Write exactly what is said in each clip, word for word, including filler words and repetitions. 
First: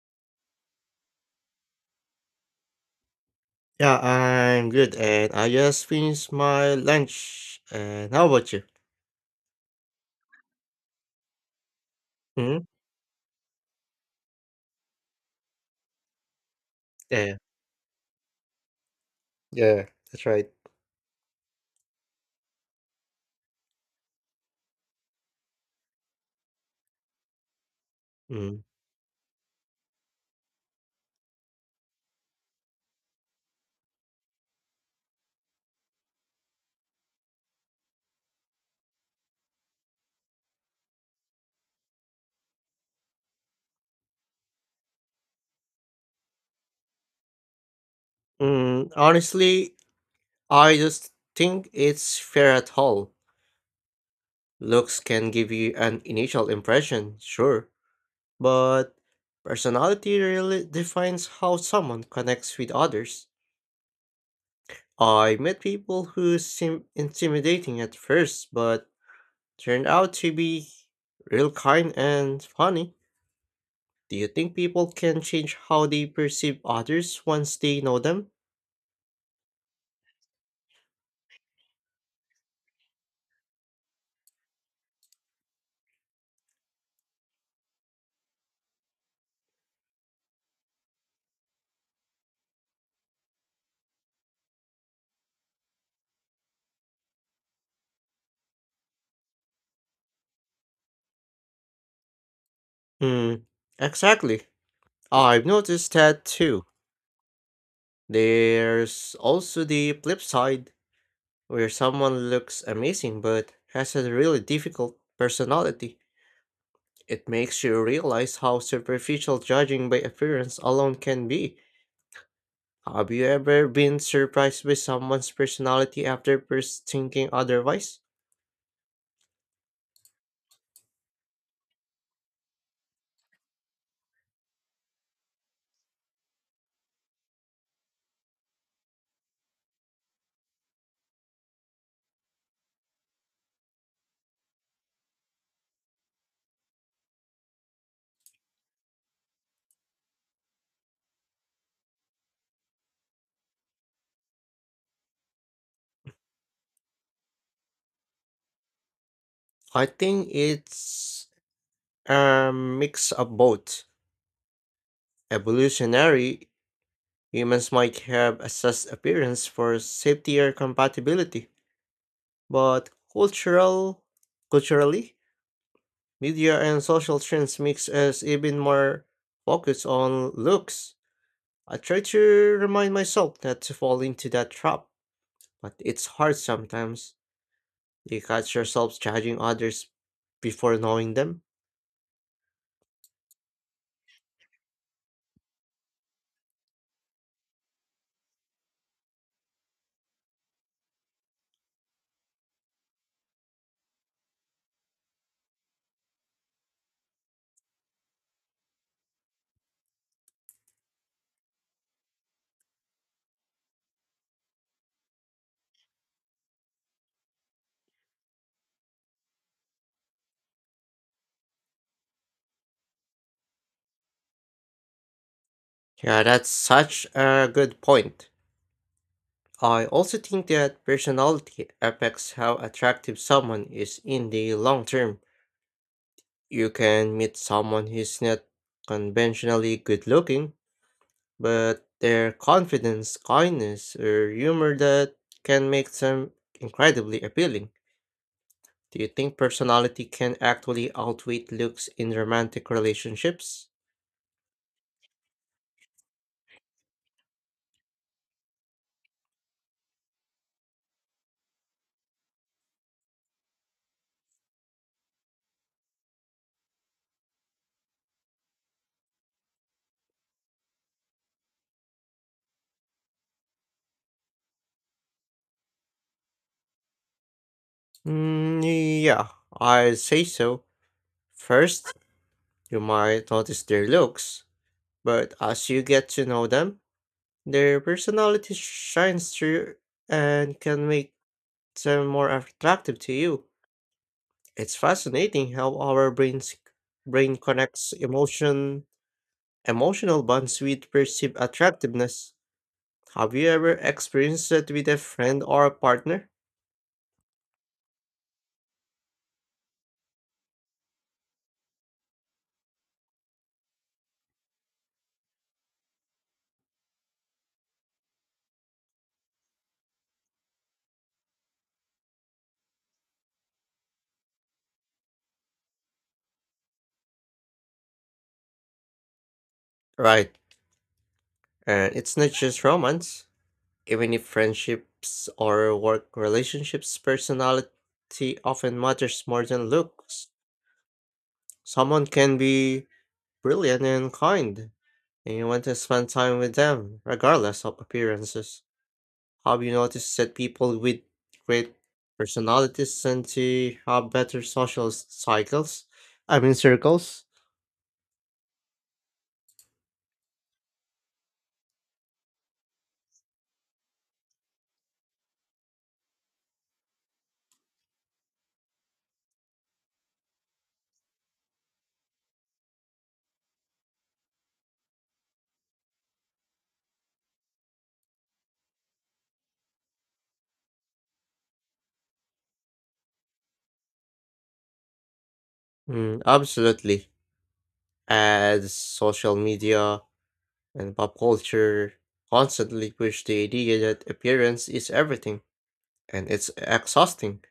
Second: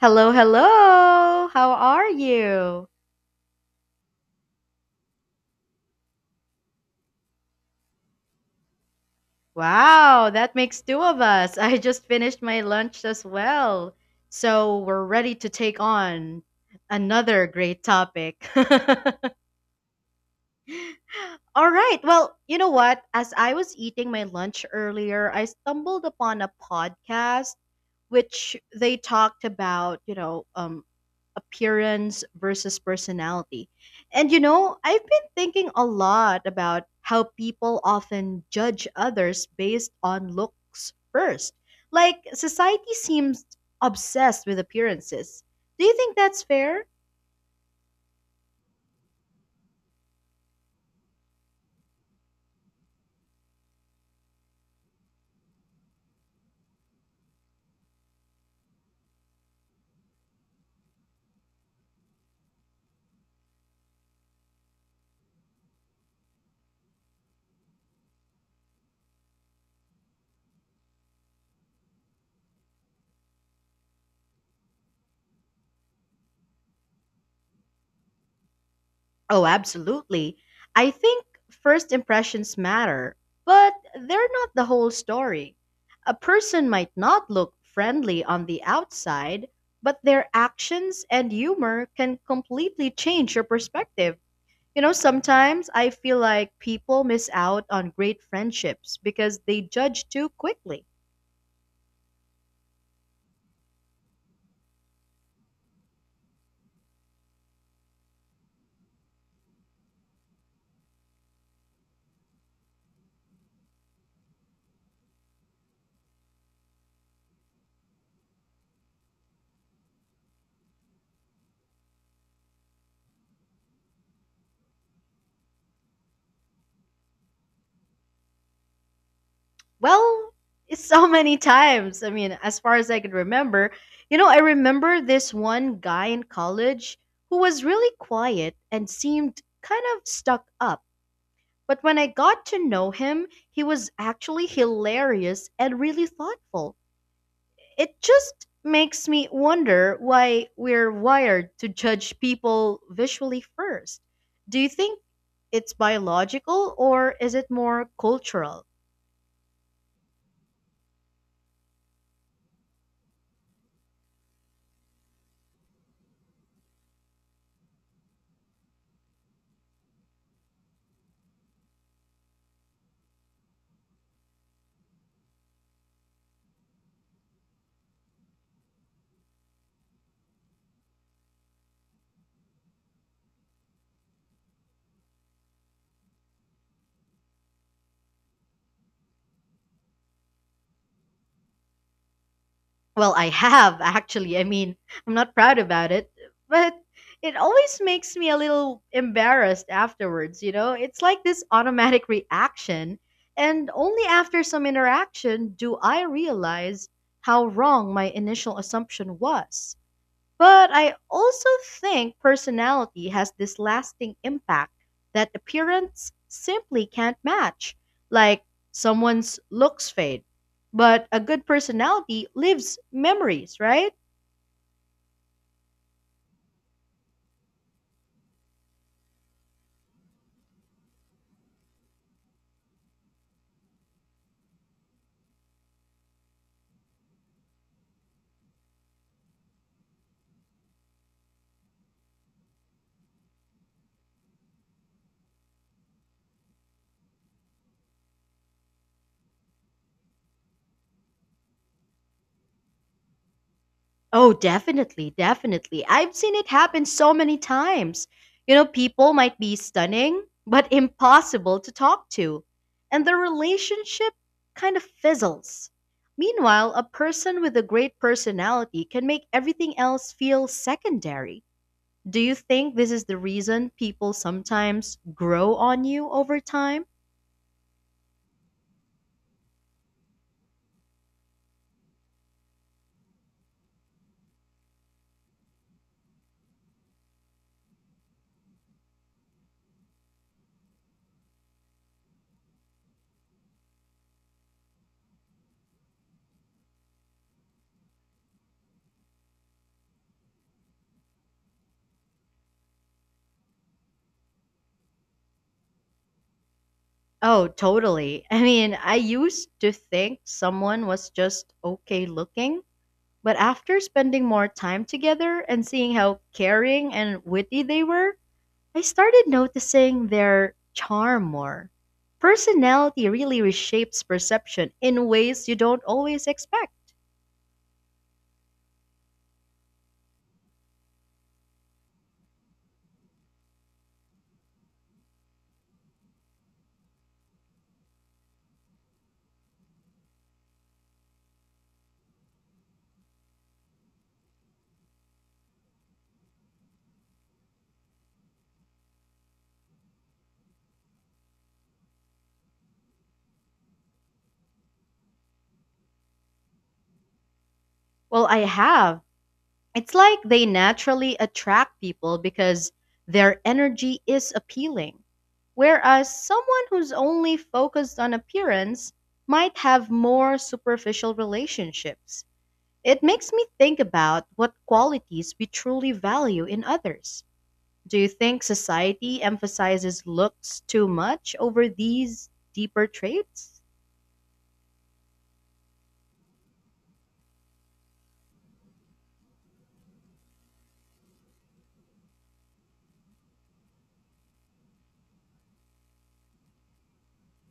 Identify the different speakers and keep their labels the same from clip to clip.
Speaker 1: Hello, hello. How are you?
Speaker 2: Yeah, I'm good, and I just finished my lunch. And how about you?
Speaker 1: Wow, that makes two of us. I just finished
Speaker 2: Hmm.
Speaker 1: my lunch as well. So we're ready to take on
Speaker 2: Yeah,
Speaker 1: another great topic.
Speaker 2: yeah, that's right.
Speaker 1: All right. Well, you know what? As I was eating my lunch earlier, I stumbled upon a podcast which
Speaker 2: Mm.
Speaker 1: they talked about, you know, um, appearance versus personality. And you know, I've been thinking a lot about how people often judge others based on looks first. Like, society seems obsessed with appearances. Do you think that's fair?
Speaker 2: Mm, honestly, I just think it's fair at all. Looks can give you an initial impression, sure, but personality really defines how someone connects with others. I met people who seem intimidating at first, but turned out to be real kind and funny. Do you think people can change how they perceive others once they know them?
Speaker 1: Oh, absolutely. I think first impressions matter, but they're not the whole story. A person might not look friendly on the outside, but their actions and humor can completely change your perspective. You know, sometimes I feel like people miss out on great friendships because they judge too quickly.
Speaker 2: Hmm, exactly. I've noticed that too. There's also the flip side, where someone looks amazing but has a really difficult personality. It makes you realize how superficial judging by appearance alone can be. Have you ever been surprised by someone's personality after first thinking otherwise?
Speaker 1: Well, it's so many times. I mean, as far as I can remember, you know, I remember this one guy in college who was really quiet and seemed kind of stuck up. But when I got to know him, he was actually hilarious and really thoughtful. It just makes me wonder why we're wired to judge people visually first. Do you think it's biological or is it more cultural?
Speaker 2: I think it's a mix of both. Evolutionary, humans might have assessed appearance for safety or compatibility, but cultural, culturally, media and social trends makes us even more focused on looks. I try to remind myself not to fall into that trap, but it's hard sometimes. You catch yourself judging others before knowing them.
Speaker 1: Well, I have, actually. I mean, I'm not proud about it, but it always makes me a little embarrassed afterwards, you know? It's like this automatic reaction, and only after some interaction do I realize how wrong my initial assumption was. But I also think personality has this lasting impact that appearance simply can't match. Like someone's looks fade, but a good personality lives memories, right?
Speaker 2: Yeah, that's such a good point. I also think that personality affects how attractive someone is in the long term. You can meet someone who's not conventionally good looking, but their confidence, kindness, or humor that can make them incredibly appealing. Do you think personality can actually outweigh looks in romantic relationships?
Speaker 1: Oh, definitely, definitely. I've seen it happen so many times. You know, people might be stunning, but impossible to talk to. And the relationship kind of fizzles. Meanwhile, a person with a great personality can make everything else feel secondary. Do you think this is the reason people sometimes grow on you over time?
Speaker 2: Mm, yeah, I say so. First, you might notice their looks, but as you get to know them, their personality shines through and can make them more attractive to you. It's fascinating how our brains brain connects emotion emotional bonds with perceived attractiveness. Have you ever experienced that with a friend or a partner?
Speaker 1: Oh, totally. I mean, I used to think someone was just okay looking. But after spending more time together and seeing how caring and witty they were, I started noticing their charm more. Personality really reshapes perception in ways you don't always expect.
Speaker 2: Right. And it's not just romance. Even if friendships or work relationships, personality often matters more than looks. Someone can be brilliant and kind, and you want to spend time with them, regardless of appearances. Have you noticed that people with great personalities tend to have better social s- cycles? I mean, circles?
Speaker 1: Well, I have. It's like they naturally attract people because their energy is appealing. Whereas someone who's only focused on appearance might have more superficial relationships. It makes me think about what qualities we truly value in others. Do you think society emphasizes looks too much over these deeper traits?
Speaker 2: Mm, absolutely. As social media and pop culture constantly push the idea that appearance is everything, and it's exhausting,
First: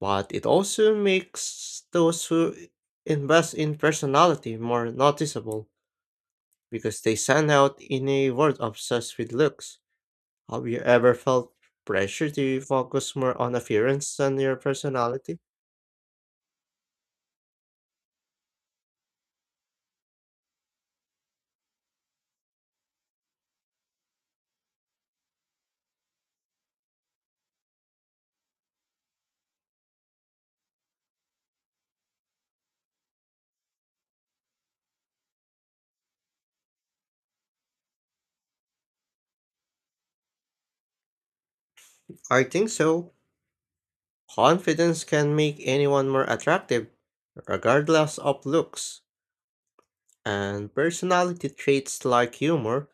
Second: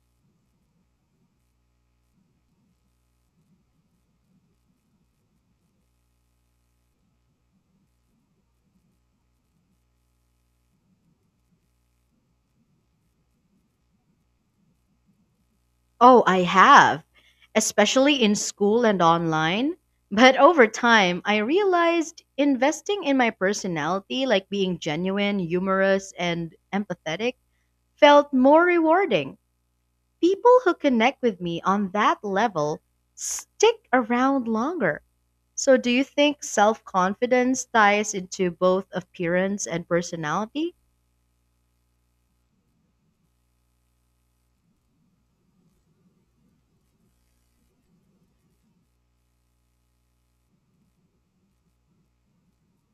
Speaker 2: but it also makes those who invest in personality more noticeable, because they stand out in a world obsessed with looks. Have you ever felt pressure to focus more on appearance than your personality?
Speaker 1: Oh, I have, especially in school and online. But over time, I realized investing in my personality, like being genuine, humorous, and empathetic, felt more rewarding. People who connect with me on that level stick around longer. So, do you think self confidence ties into both appearance and personality?
Speaker 2: I think so. Confidence can make anyone more attractive, regardless of looks, and personality traits like humor,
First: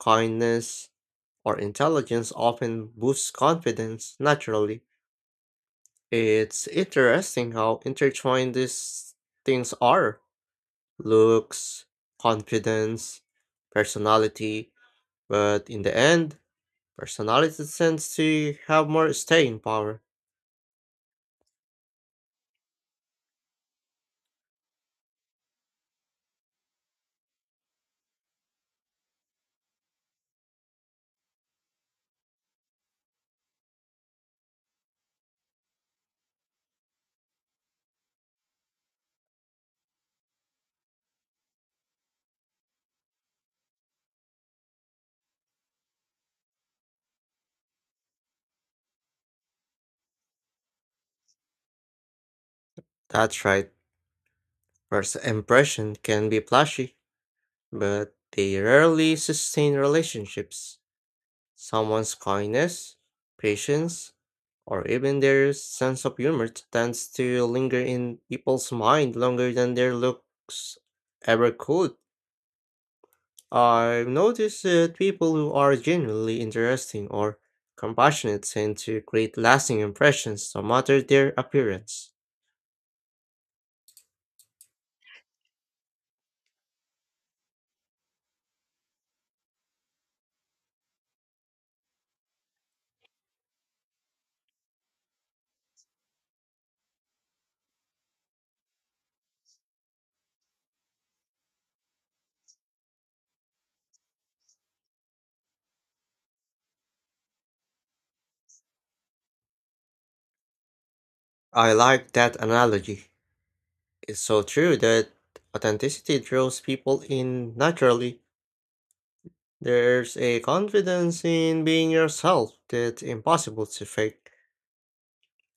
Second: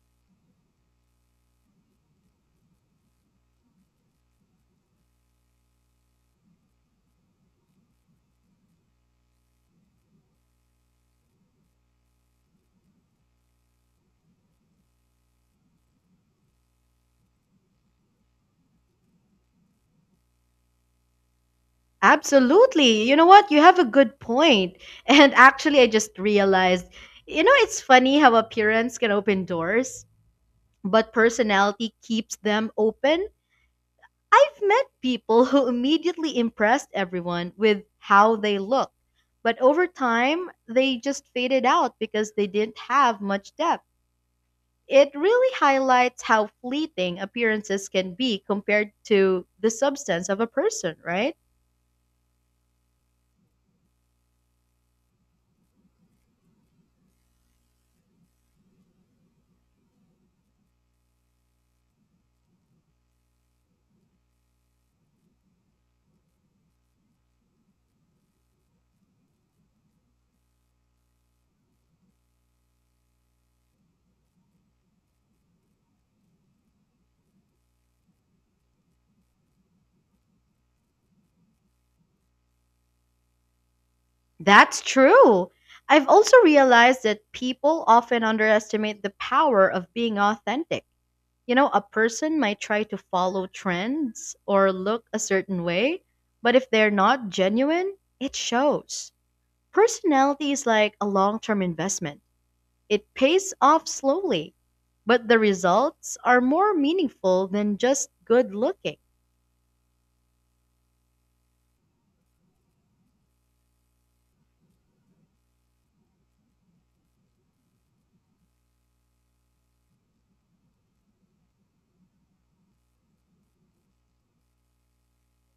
Speaker 2: kindness, or intelligence often boost confidence naturally. It's interesting how intertwined these things are: looks, confidence, personality, but in the end, personality tends to have more staying power.
Speaker 1: Absolutely. You know what? You have a good point. And actually, I just realized, you know, it's funny how appearance can open doors, but personality keeps them open. I've met people who immediately impressed everyone with how they look, but over time, they just faded out because they didn't have much depth. It really highlights how fleeting appearances can be compared to the substance of a person, right?
Speaker 2: That's right, first impression can be flashy, but they rarely sustain relationships. Someone's kindness, patience, or even their sense of humor tends to linger in people's mind longer than their looks ever could. I've noticed that people who are genuinely interesting or compassionate tend to create lasting impressions no matter their appearance.
Speaker 1: That's true. I've also realized that people often underestimate the power of being authentic. You know, a person might try to follow trends or look a certain way, but if they're not genuine, it shows. Personality is like a long term investment. It pays off slowly, but the results are more meaningful than just good looking.
Speaker 2: I like that analogy. It's so true that authenticity draws people in naturally. There's a confidence in being yourself that's impossible to fake,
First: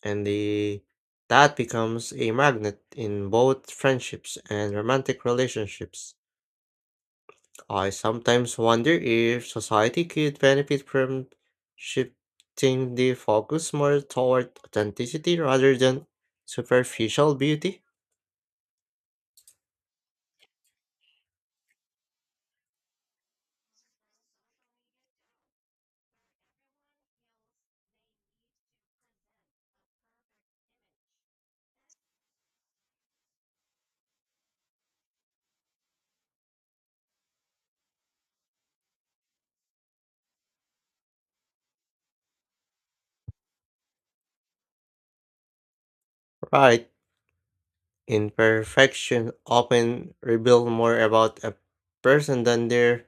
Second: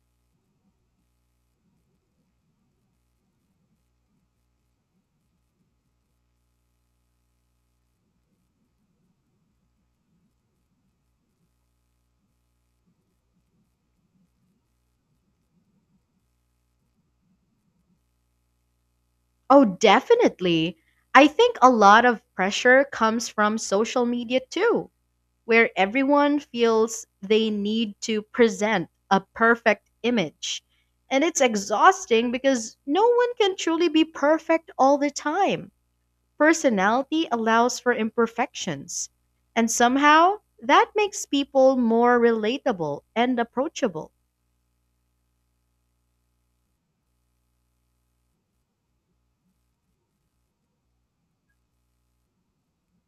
Speaker 2: and the that becomes a magnet in both friendships and romantic relationships. I sometimes wonder if society could benefit from shifting the focus more toward authenticity rather than superficial beauty.
Speaker 1: Oh, definitely. I think a lot of pressure comes from social media too, where everyone feels they need to present a perfect image. And it's exhausting because no one can truly be perfect all the time. Personality allows for imperfections, and somehow that makes people more relatable and approachable.
Speaker 2: Right, imperfection often reveal more about a person than their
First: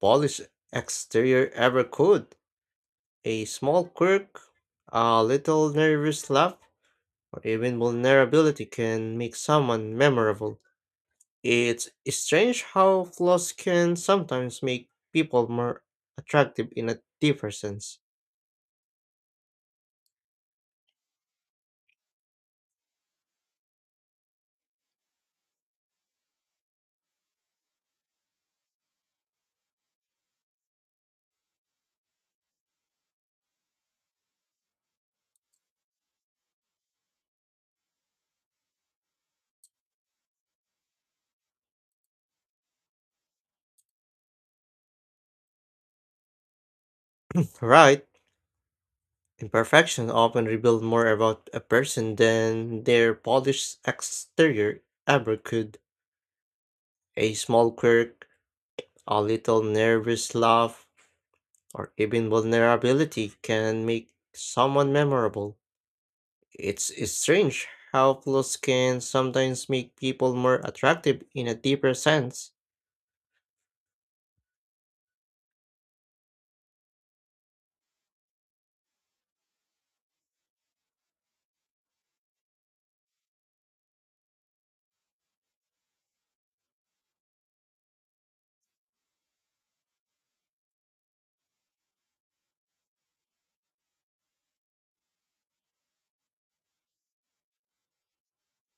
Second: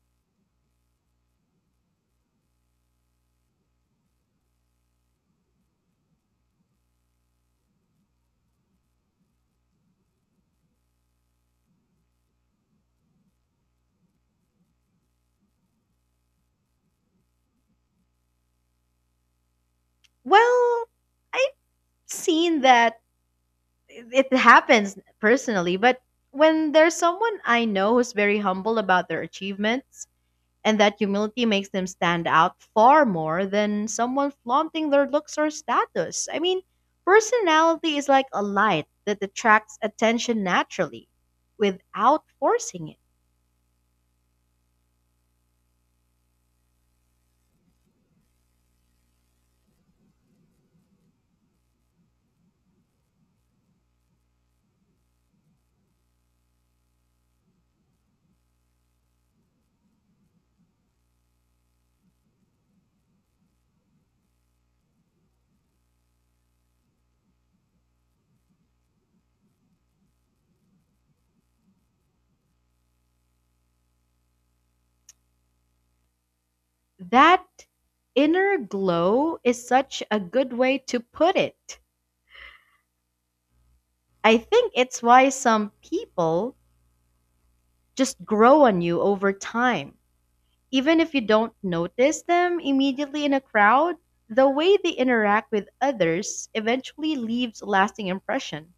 Speaker 2: polished exterior ever could. A small quirk, a little nervous laugh, or even vulnerability can make someone memorable. It's strange how flaws can sometimes make people more attractive in a deeper sense.
Speaker 1: Well, I've seen that it happens personally, but when there's someone I know who's very humble about their achievements, and that humility makes them stand out far more than someone flaunting their looks or status. I mean, personality is like a light that attracts attention naturally without forcing it.
Speaker 2: Right, imperfections often reveal more about a person than their polished exterior ever could. A small quirk, a little nervous laugh, or even vulnerability can make someone memorable. It's strange how flaws can sometimes make people more attractive in a deeper sense.
Speaker 1: That inner glow is such a good way to put it. I think it's why some people just grow on you over time. Even if you don't notice them immediately in a crowd, the way they interact with others eventually leaves a lasting impression.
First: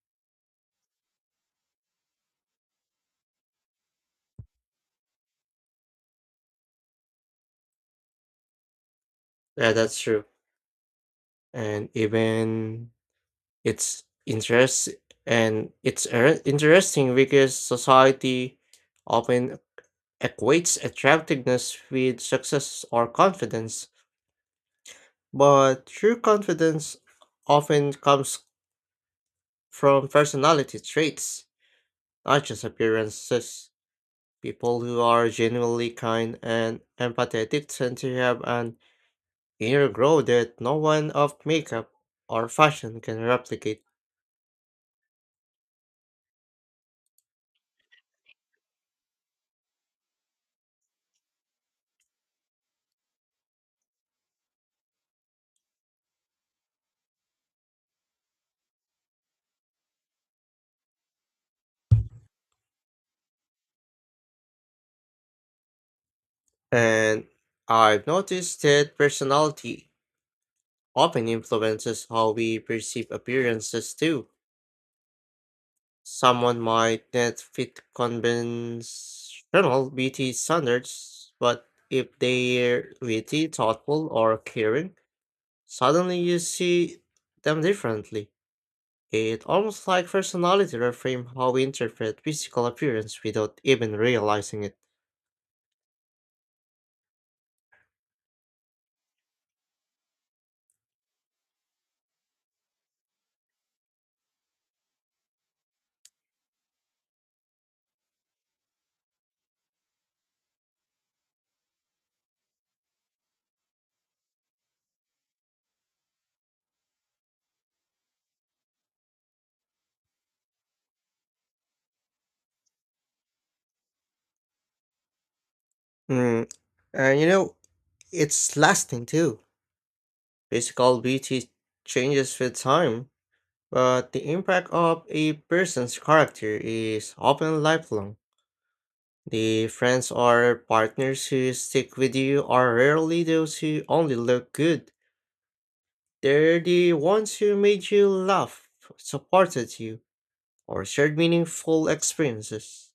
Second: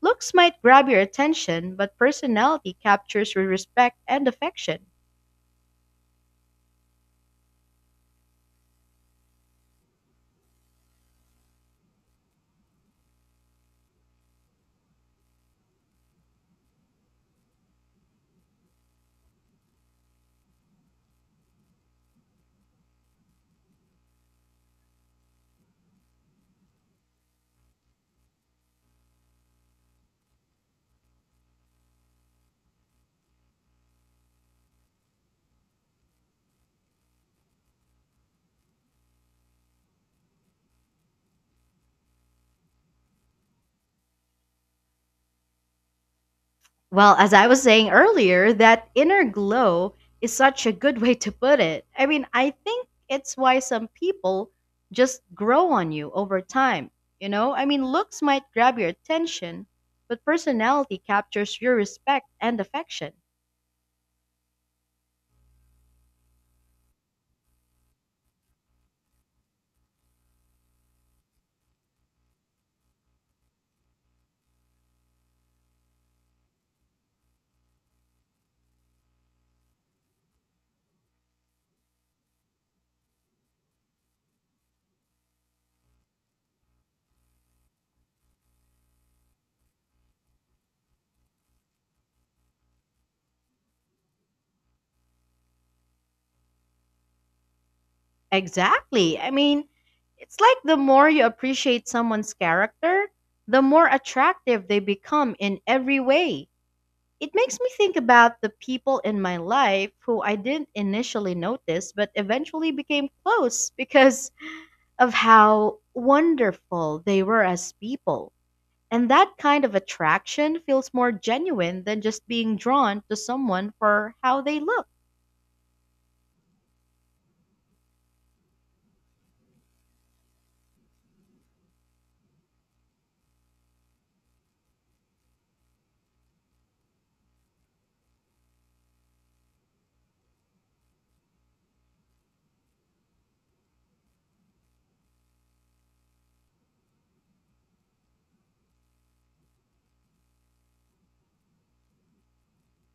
Speaker 1: Looks might grab your attention, but personality captures your respect and affection.
Speaker 2: Yeah, that's true. And even it's interest and it's er- interesting because society often equates attractiveness with success or confidence, but true confidence often comes from personality traits, not just appearances. People who are genuinely kind and empathetic tend to have an inner glow that no one of makeup or fashion can replicate.
Speaker 1: Well, as I was saying earlier, that inner glow is such a good way to put it. I mean, I think it's why some people just grow on you over time. You know, I mean, looks might grab your attention, but personality captures your respect and affection.
Speaker 2: And I've noticed that personality often influences how we perceive appearances too. Someone might not fit conventional beauty standards, but if they're witty, thoughtful, or caring, suddenly you see them differently. It almost like personality reframe how we interpret physical appearance without even realizing it.
Speaker 1: Exactly. I mean, it's like the more you appreciate someone's character, the more attractive they become in every way. It makes me think about the people in my life who I didn't initially notice but eventually became close because of how wonderful they were as people. And that kind of attraction feels more genuine than just being drawn to someone for how they look.
Speaker 2: Mm, and you know, it's lasting too. Physical beauty changes with time, but the impact of a person's character is often lifelong. The friends or partners who stick with you are rarely those who only look good. They're the ones who made you laugh, supported you, or shared meaningful experiences.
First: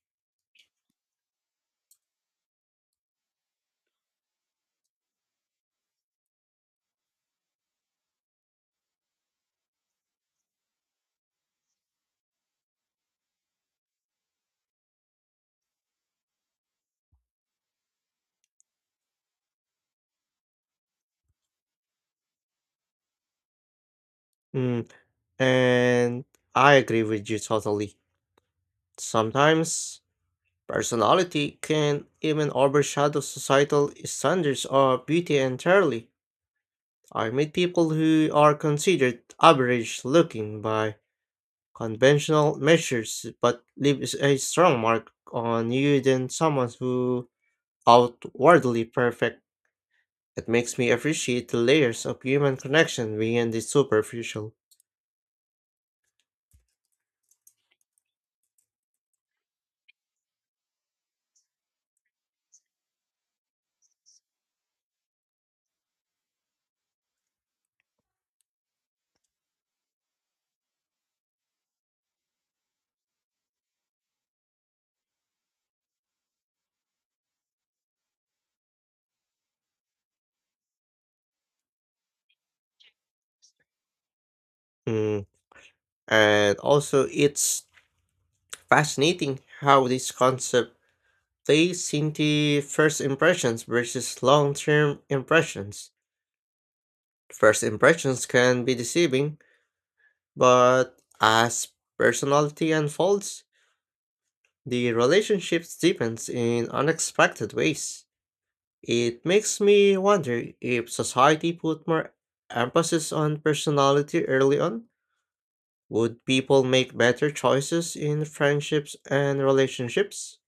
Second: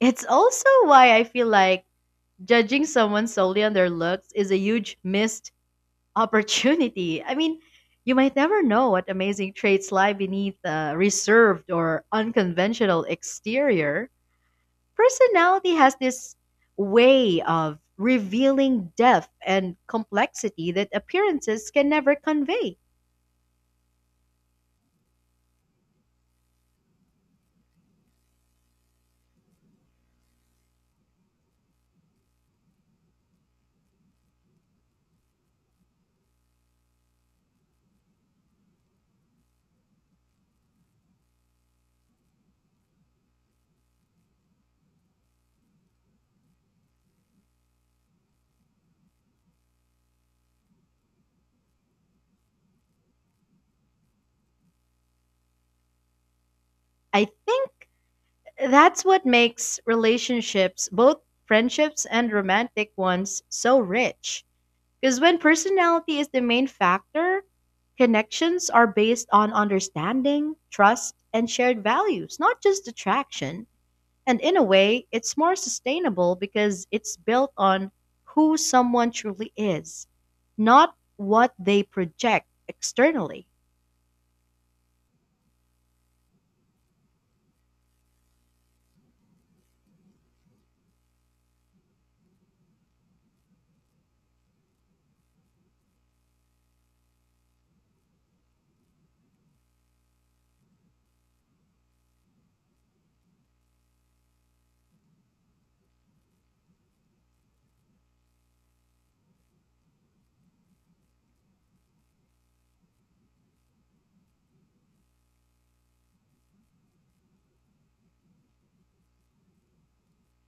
Speaker 1: It's also why I feel like judging someone solely on their looks is a huge misstep opportunity. I mean, you might never know what amazing traits lie beneath a reserved or unconventional exterior. Personality has this way of revealing depth and complexity that appearances can never convey.
Speaker 2: Mm, and I agree with you totally. Sometimes personality can even overshadow societal standards of beauty entirely. I meet people who are considered average looking by conventional measures but leave s- a strong mark on you than someone who outwardly perfect. It makes me appreciate the layers of human connection beyond the superficial.
Speaker 1: I think that's what makes relationships, both friendships and romantic ones, so rich. Because when personality is the main factor, connections are based on understanding, trust, and shared values, not just attraction. And in a way, it's more sustainable because it's built on who someone truly is, not what they project externally.
Speaker 2: Mm. And also it's fascinating how this concept, they seem the first impressions versus long term impressions. First impressions can be deceiving, but as personality unfolds, the relationship deepens in unexpected ways. It makes me wonder if society put more emphasis on personality early on, would people make better choices in friendships and relationships?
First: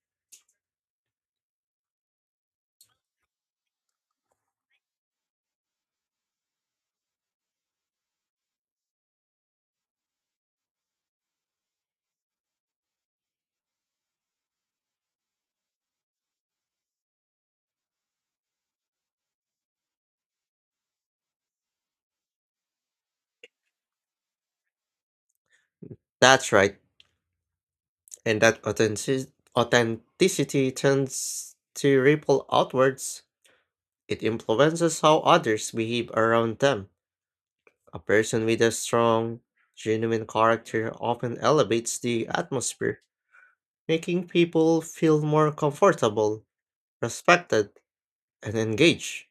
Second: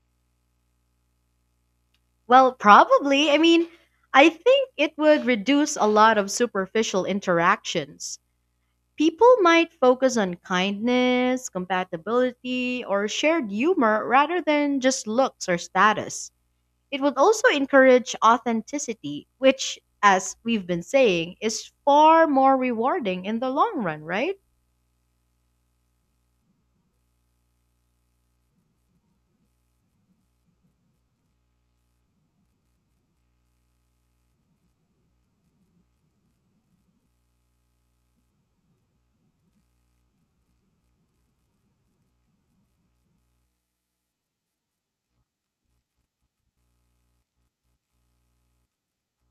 Speaker 1: Well, probably. I mean, I think it would reduce a lot of superficial interactions. People might focus on kindness, compatibility, or shared humor rather than just looks or status. It would also encourage authenticity, which, as we've been saying, is far more rewarding in the long run, right?
Speaker 2: That's right. And that authentic- authenticity tends to ripple outwards. It influences how others behave around them. A person with a strong, genuine character often elevates the atmosphere, making people feel more comfortable, respected, and engaged.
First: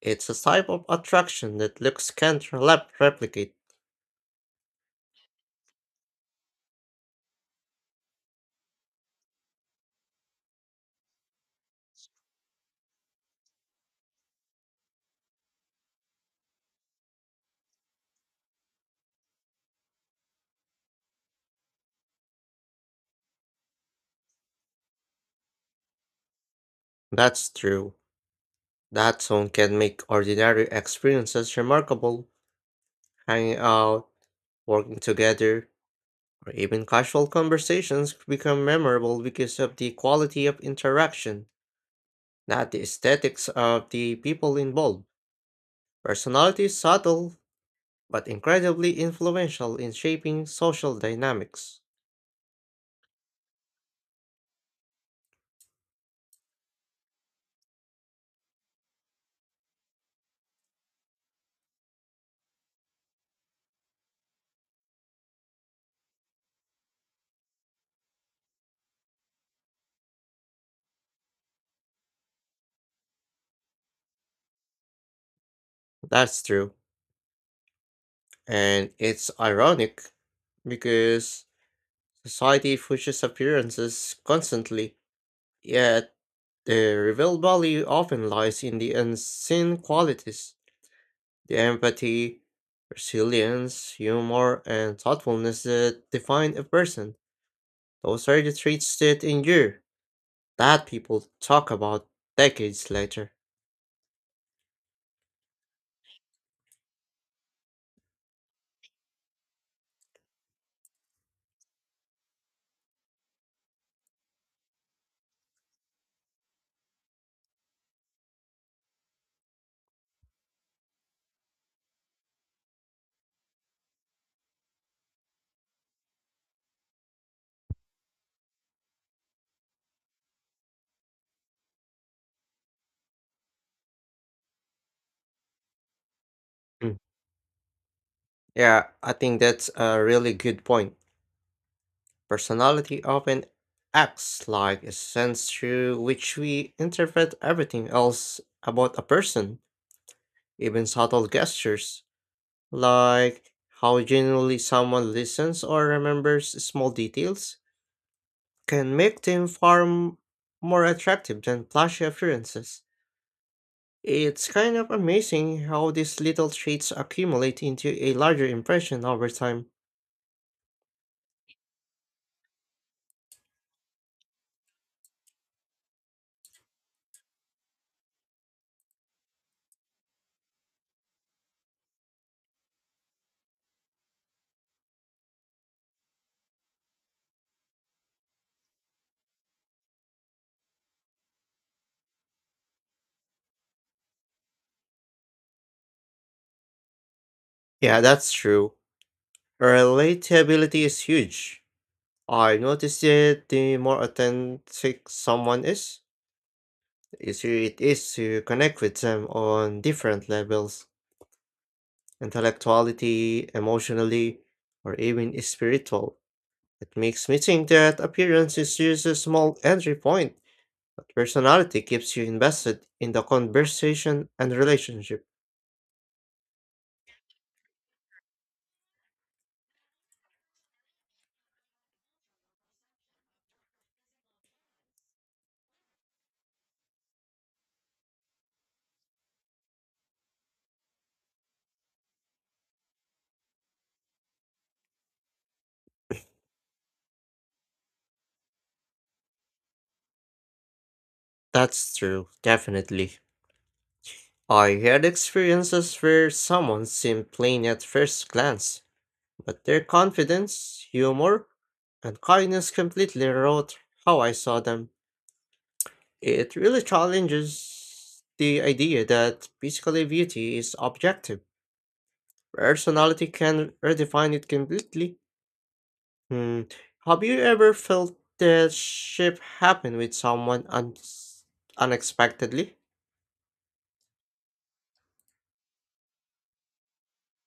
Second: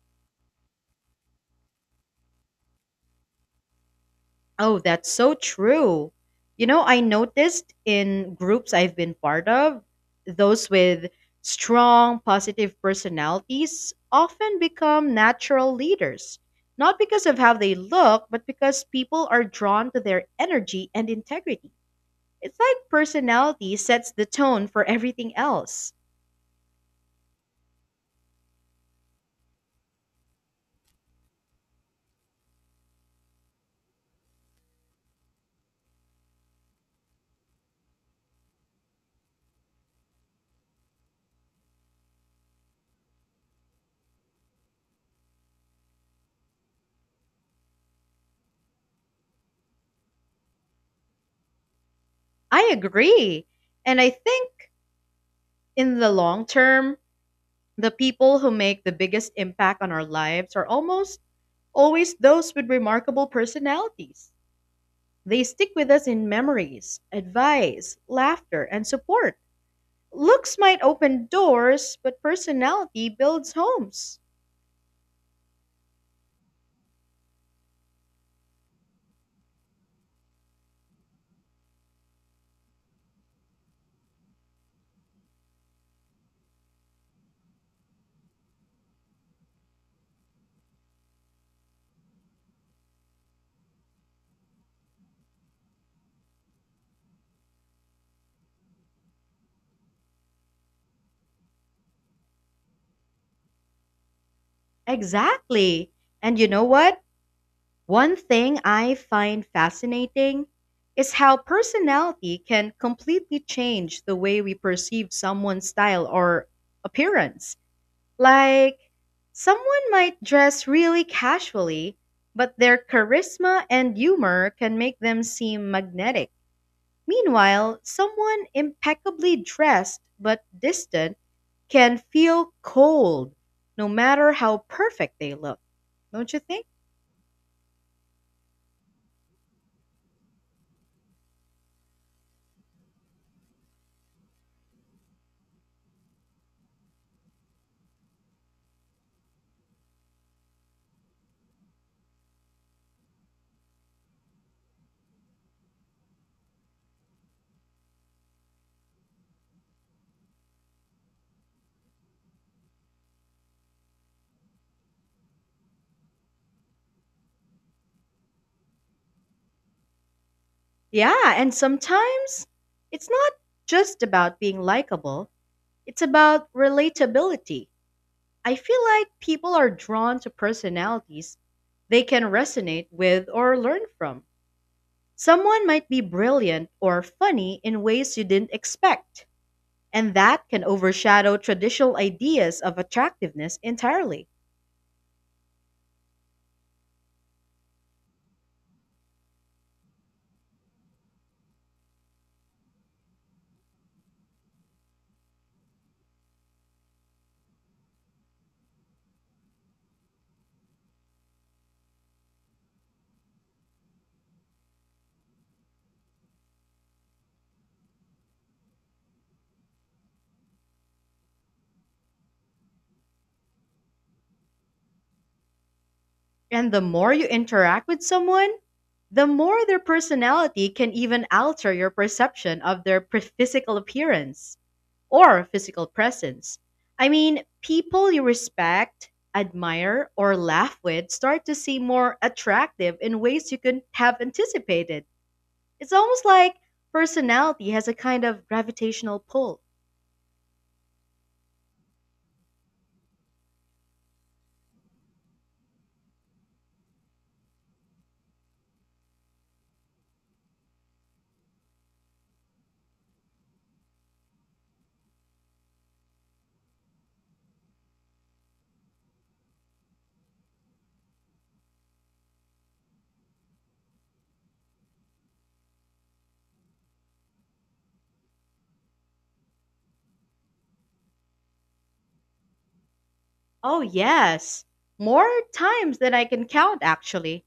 Speaker 2: It's a type of attraction that looks can't rep- replicate.
Speaker 1: Oh, that's so true. You know, I noticed in groups I've been part of, those with strong positive personalities often become natural leaders, not because of how they look, but because people are drawn to their energy and integrity. It's like personality sets the tone for everything else.
Speaker 2: That's true. That tone can make ordinary experiences remarkable. Hanging out, working together, or even casual conversations become memorable because of the quality of interaction, not the aesthetics of the people involved. Personality is subtle, but incredibly influential in shaping social dynamics.
Speaker 1: I agree. And I think in the long term, the people who make the biggest impact on our lives are almost always those with remarkable personalities. They stick with us in memories, advice, laughter, and support. Looks might open doors, but personality builds homes.
Speaker 2: That's true. And it's ironic because society pushes appearances constantly, yet the real value often lies in the unseen qualities: the empathy, resilience, humor, and thoughtfulness that define a person. Those are the traits that endure, that people talk about decades later.
Speaker 1: Exactly. And you know what? One thing I find fascinating is how personality can completely change the way we perceive someone's style or appearance. Like, someone might dress really casually, but their charisma and humor can make them seem magnetic. Meanwhile, someone impeccably dressed but distant can feel cold, no matter how perfect they look. Don't you think?
Speaker 2: Mm. Yeah, I think that's a really good point. Personality often acts like a sense through which we interpret everything else about a person, even subtle gestures, like how genuinely someone listens or remembers small details, can make them far m- more attractive than flashy appearances. It's kind of amazing how these little traits accumulate into a larger impression over time.
Speaker 1: Yeah, and sometimes it's not just about being likable, it's about relatability. I feel like people are drawn to personalities they can resonate with or learn from. Someone might be brilliant or funny in ways you didn't expect, and that can overshadow traditional ideas of attractiveness entirely.
Speaker 2: Yeah, that's true. Relatability is huge. I noticed that the more authentic someone is, the easier it is to connect with them on different levels: intellectually, emotionally, or even spiritual. It makes me think that appearance is just a small entry point, but personality keeps you invested in the conversation and relationship.
Speaker 1: And the more you interact with someone, the more their personality can even alter your perception of their pre- physical appearance or physical presence. I mean, people you respect, admire, or laugh with start to seem more attractive in ways you couldn't have anticipated. It's almost like personality has a kind of gravitational pull.
Speaker 2: That's true, definitely. I had experiences where someone seemed plain at first glance, but their confidence, humor, and kindness completely wrote how I saw them. It really challenges the idea that basically beauty is objective. Personality can redefine it completely. Hmm. Have you ever felt the shift happen with someone un- unexpectedly?
Speaker 1: Oh, yes, more times than I can count, actually.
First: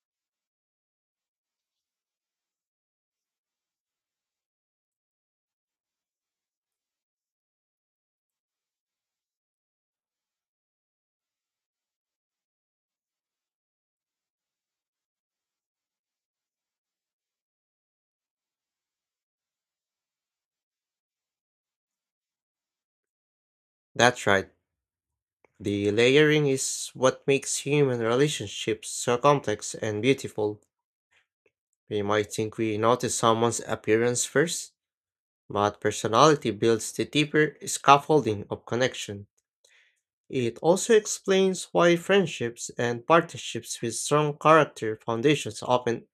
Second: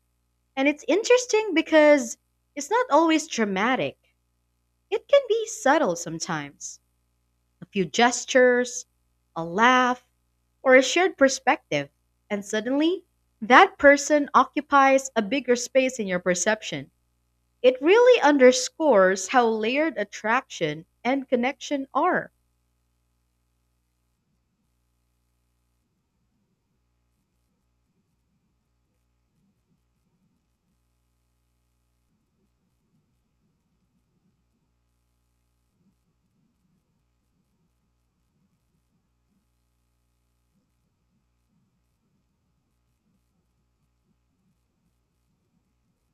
Speaker 1: And it's interesting because it's not always dramatic, it can be subtle sometimes. A few gestures, a laugh, or a shared perspective. And suddenly, that person occupies a bigger space in your perception. It really underscores how layered attraction and connection are.
Speaker 2: That's right. The layering is what makes human relationships so complex and beautiful. We might think we notice someone's appearance first, but personality builds the deeper scaffolding of connection. It also explains why friendships and partnerships with strong character foundations often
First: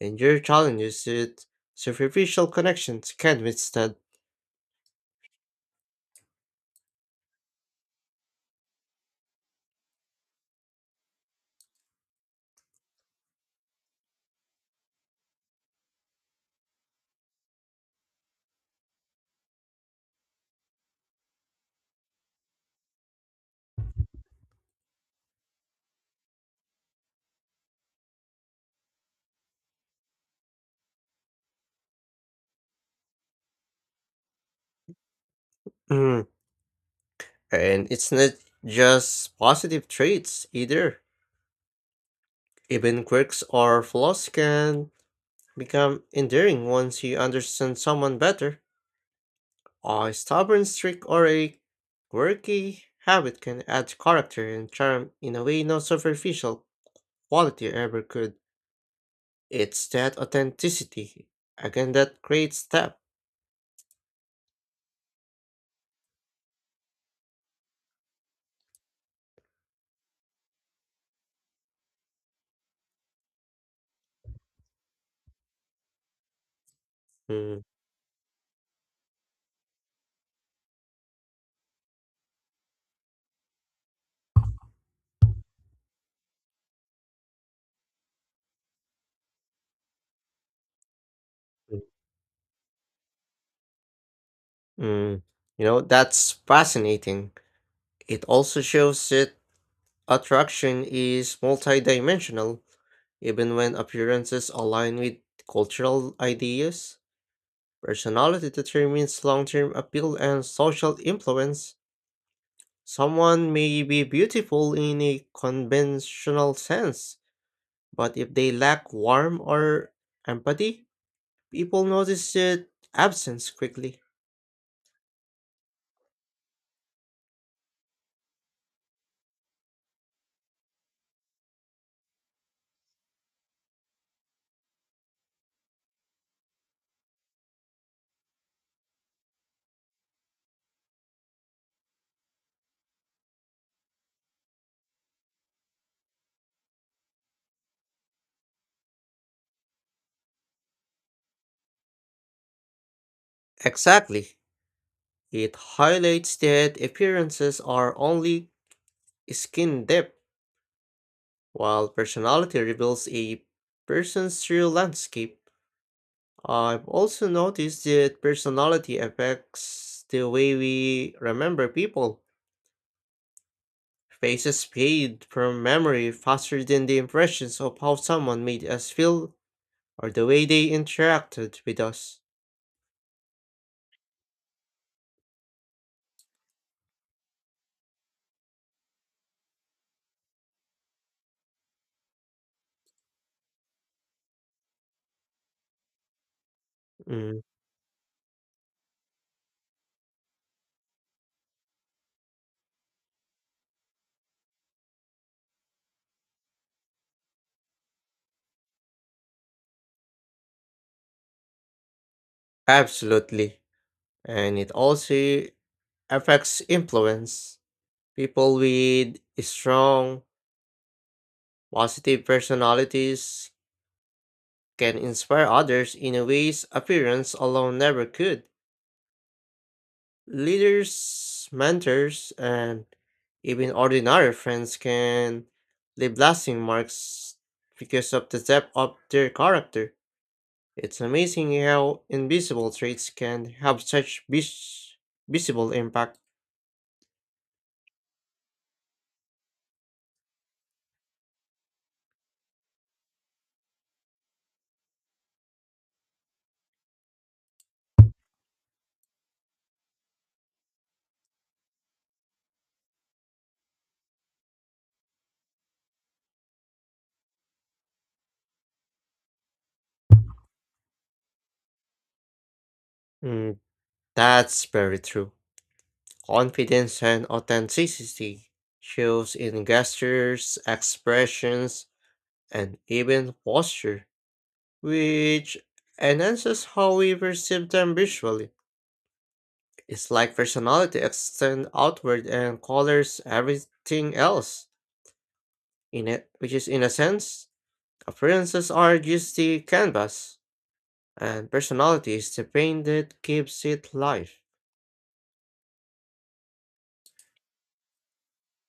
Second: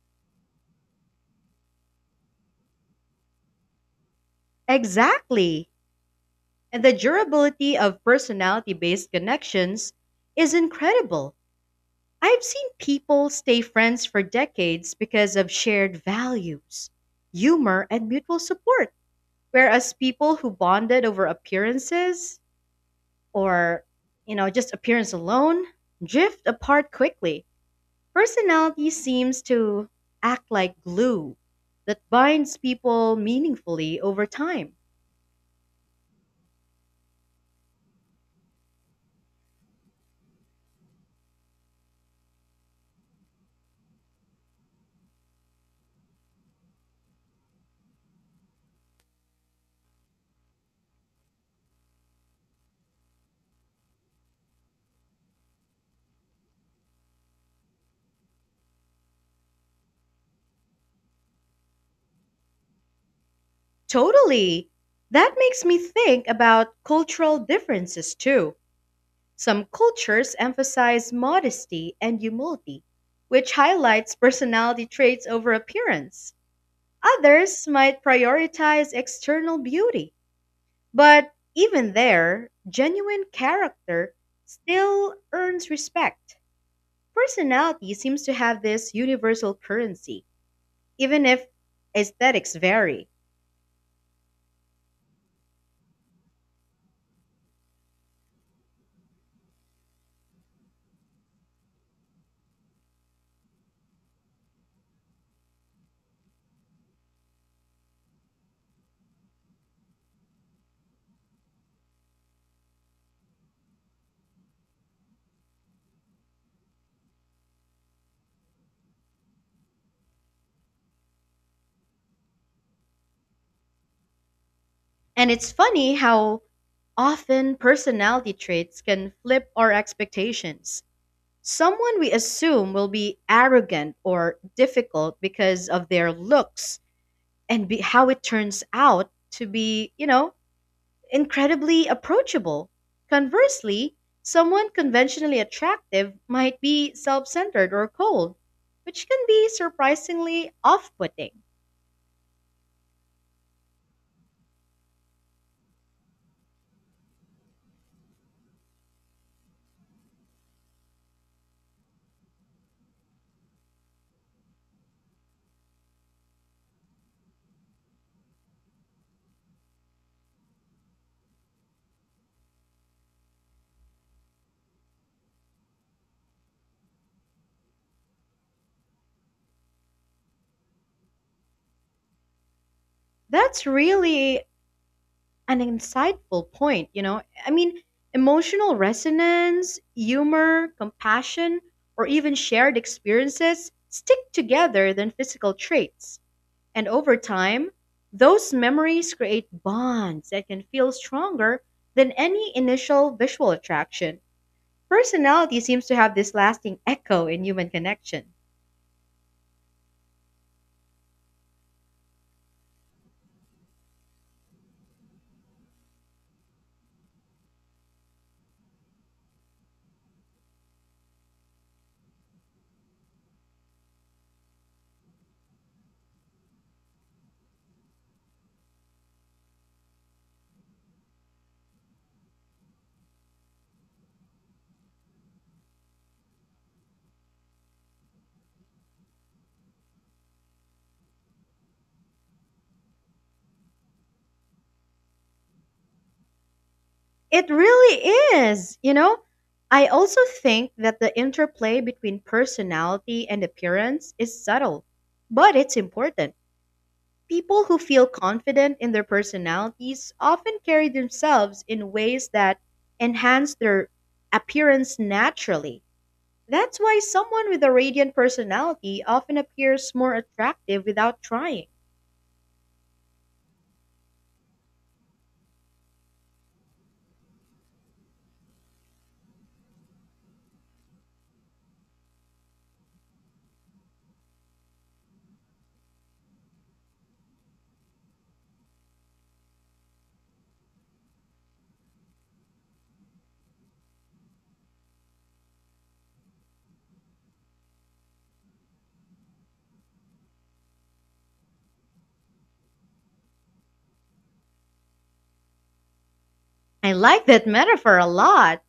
Speaker 2: endure challenges that superficial connections can withstand.
Speaker 1: Exactly. And the durability of personality based connections is incredible. I've seen people stay friends for decades because of shared values, humor, and mutual support. Whereas people who bonded over appearances or, you know, just appearance alone drift apart quickly. Personality seems to act like glue that binds people meaningfully over time.
Speaker 2: Mm, and it's not just positive traits either. Even quirks or flaws can become endearing once you understand someone better. A stubborn streak or a quirky habit can add character and charm in a way no superficial quality ever could. It's that authenticity again that creates depth.
Speaker 1: Totally. That makes me think about cultural differences too. Some cultures emphasize modesty and humility, which highlights personality traits over appearance.
Speaker 2: Mm,
Speaker 1: Others might prioritize external beauty. But even there, genuine character still earns respect. Personality seems to have this universal currency, even if
Speaker 2: mm,
Speaker 1: aesthetics vary.
Speaker 2: mm. You know, that's fascinating. It also shows that attraction is multidimensional, even when appearances align with cultural ideas. Personality determines long term appeal and social influence. Someone may be beautiful in a conventional sense, but if they lack warmth or empathy, people notice their absence quickly.
Speaker 1: And it's funny how often, personality traits can flip our expectations. Someone we assume will be arrogant or difficult because of their looks, and be how it turns out to be, you know, incredibly approachable. Conversely, someone conventionally attractive might be self centered or cold, which can be surprisingly off putting.
Speaker 2: Exactly. It highlights that appearances are only skin depth, while personality reveals a person's true landscape. I've also noticed that personality affects the way we remember people. Faces fade from memory faster than the impressions of how someone made us feel or the way they interacted with us.
Speaker 1: That's really an insightful point, you know. I mean, emotional resonance, humor, compassion, or even shared experiences stick together than physical traits. And over
Speaker 2: Mm,
Speaker 1: time, those memories create bonds that can feel stronger than any initial visual attraction. Personality seems to have this lasting echo in human connection.
Speaker 2: absolutely. And it also affects influence. People with strong, positive personalities can inspire others in a ways appearance alone never could. Leaders, mentors, and even ordinary friends can leave lasting marks because of the depth of their character. It's amazing how invisible traits can have such vis- visible impact.
Speaker 1: It really is, you know? I also think that the interplay between personality and appearance is subtle, but it's important. People who feel confident in their personalities often carry themselves in ways that enhance their appearance naturally. That's why someone with a radiant personality often appears more attractive without trying.
Speaker 2: Mm, that's very true. Confidence and authenticity shows in gestures, expressions, and even posture, which enhances how we perceive them visually. It's like personality extends outward and colors everything else. In it, which is in a sense, appearances are just the canvas, and personality is the paint that gives it life.
Speaker 1: I like that metaphor a lot.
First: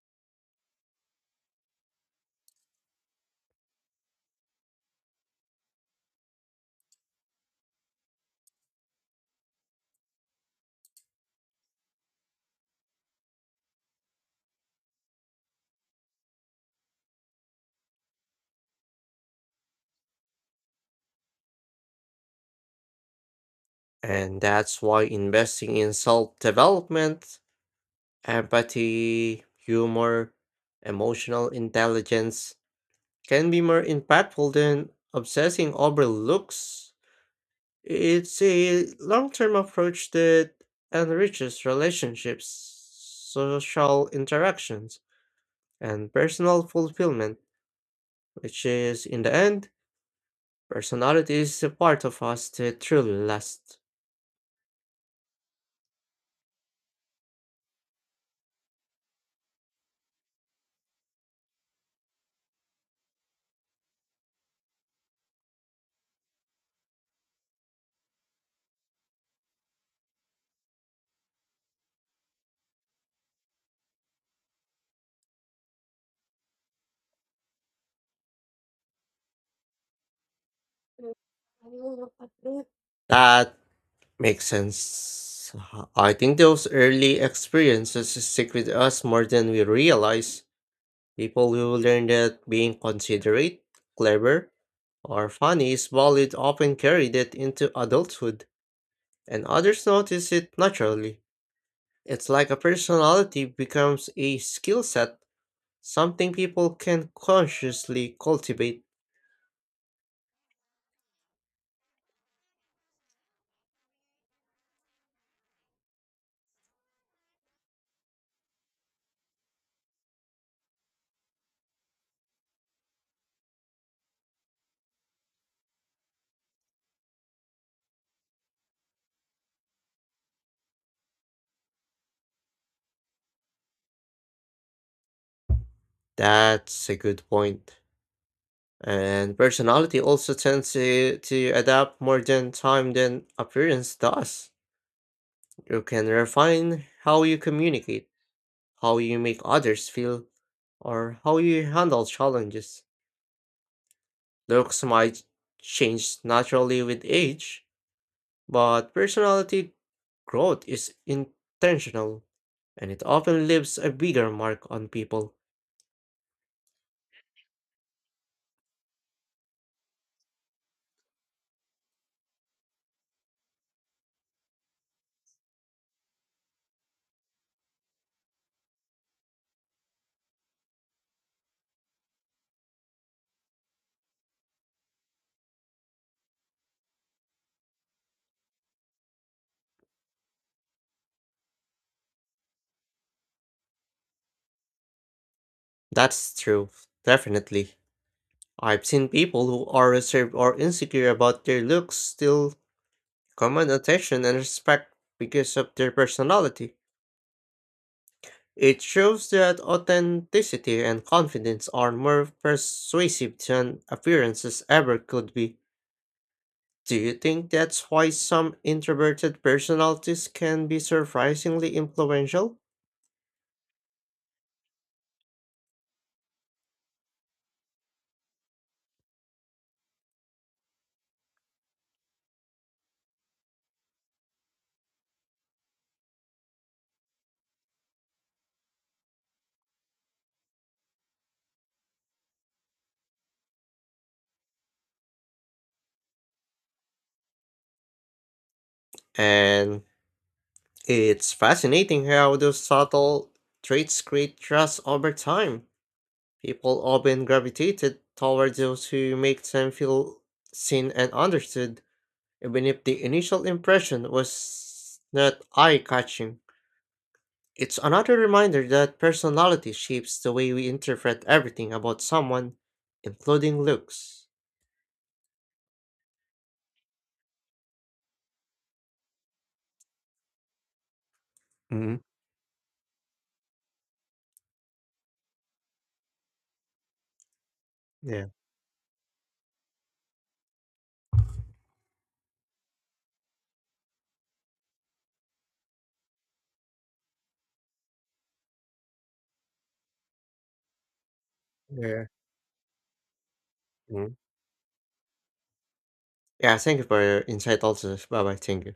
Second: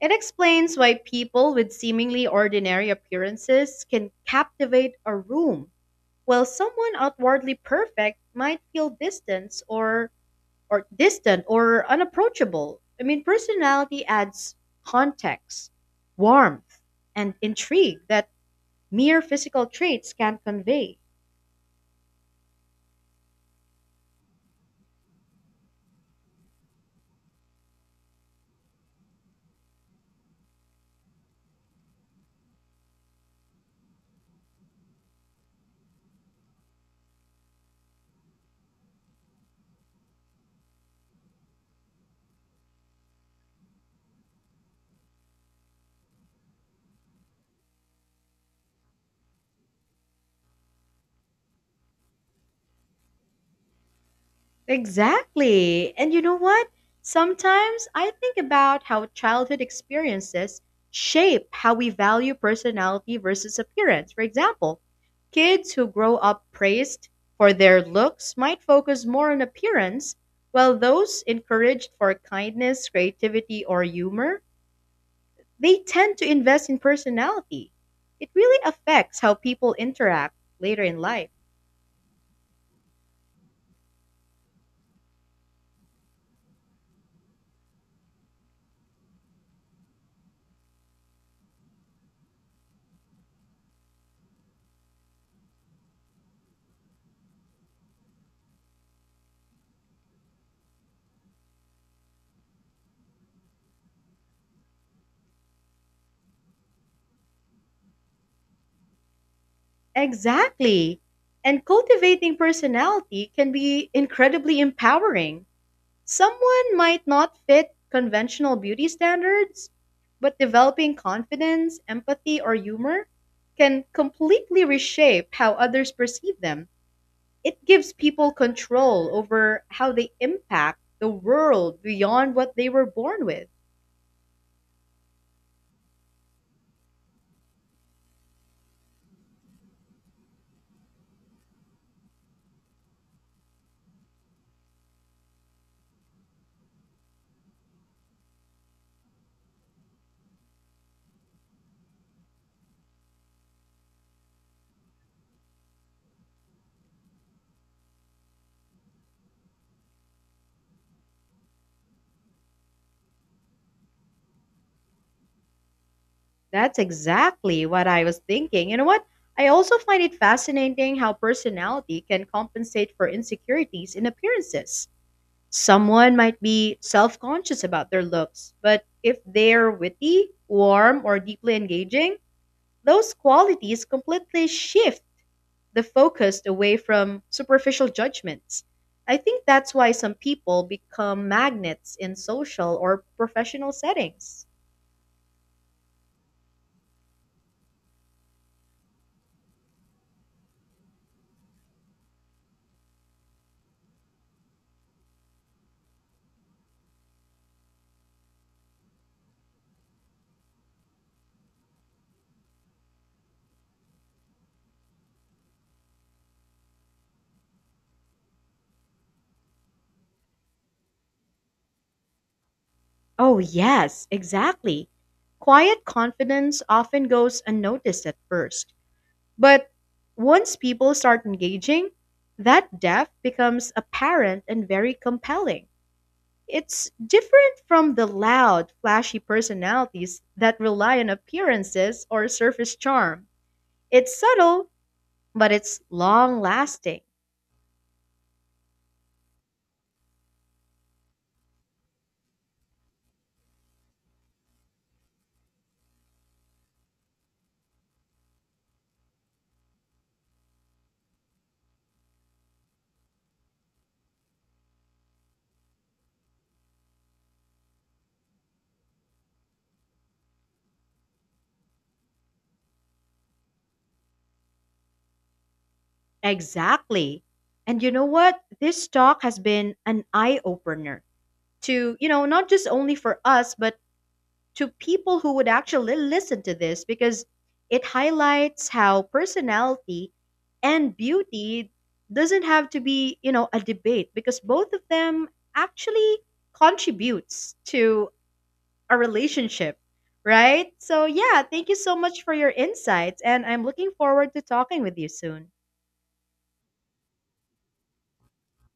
Speaker 1: It explains why people with seemingly ordinary appearances can captivate a room, while someone outwardly perfect might feel distance or or distant or unapproachable. I mean, personality adds context, warmth, and intrigue that mere physical traits can't convey.
Speaker 2: And that's why investing in self development, empathy, humor, emotional intelligence can be more impactful than obsessing over looks. It's a long term approach that enriches relationships, social interactions, and personal fulfillment, which is, in the end, personality is the part of us that truly lasts.
Speaker 1: Exactly. And you know what? Sometimes I think about how childhood experiences shape how we value personality versus appearance. For example, kids who grow up praised for their looks might focus more on appearance, while those encouraged for kindness, creativity, or humor, they tend to invest in personality. It really affects how people interact later in life.
Speaker 2: That makes sense. I think those early experiences stick with us more than we realize. People who learn that being considerate, clever, or funny is valid often carry that into adulthood, and others notice it naturally. It's like a personality becomes a skill set, something people can consciously cultivate.
Speaker 1: Exactly. And cultivating personality can be incredibly empowering. Someone might not fit conventional beauty standards, but developing confidence, empathy, or humor can completely reshape how others perceive them. It gives people control over how they impact the world beyond what they were born with.
Speaker 2: That's a good point. And personality also tends to, to adapt more than time than appearance does. You can refine how you communicate, how you make others feel, or how you handle challenges. Looks might change naturally with age, but personality growth is intentional and it often leaves a bigger mark on people.
Speaker 1: That's exactly what I was thinking. You know what? I also find it fascinating how personality can compensate for insecurities in appearances. Someone might be self conscious about their looks, but if they're witty, warm, or deeply engaging, those qualities completely shift the focus away from superficial judgments. I think that's why some people become magnets in social or professional settings.
Speaker 2: That's true, definitely. I've seen people who are reserved or insecure about their looks still command attention and respect because of their personality. It shows that authenticity and confidence are more persuasive than appearances ever could be. Do you think that's why some introverted personalities can be surprisingly influential?
Speaker 1: Oh, yes, exactly. Quiet confidence often goes unnoticed at first, but once people start engaging, that depth becomes apparent and very compelling. It's different from the loud, flashy personalities that rely on appearances or surface charm. It's subtle, but it's long lasting.
Speaker 2: And it's fascinating how those subtle traits create trust over time. People often gravitated toward those who make them feel seen and understood, even if the initial impression was not eye catching. It's another reminder that personality shapes the way we interpret everything about someone, including looks.
Speaker 1: Exactly. And you know what? This talk has been an eye opener
Speaker 2: Hmm.
Speaker 1: to, you know, not just only for us, but to people who would actually listen to this because it
Speaker 2: Yeah.
Speaker 1: highlights how personality and beauty doesn't have to be, you know, a debate because both of them actually contributes to a relationship, right? So yeah, thank you so
Speaker 2: Yeah.
Speaker 1: much for your insights and I'm looking
Speaker 2: Mhm.
Speaker 1: forward to talking with you soon.
Speaker 2: Yeah, thank you for your insight also. Bye bye. Thank you.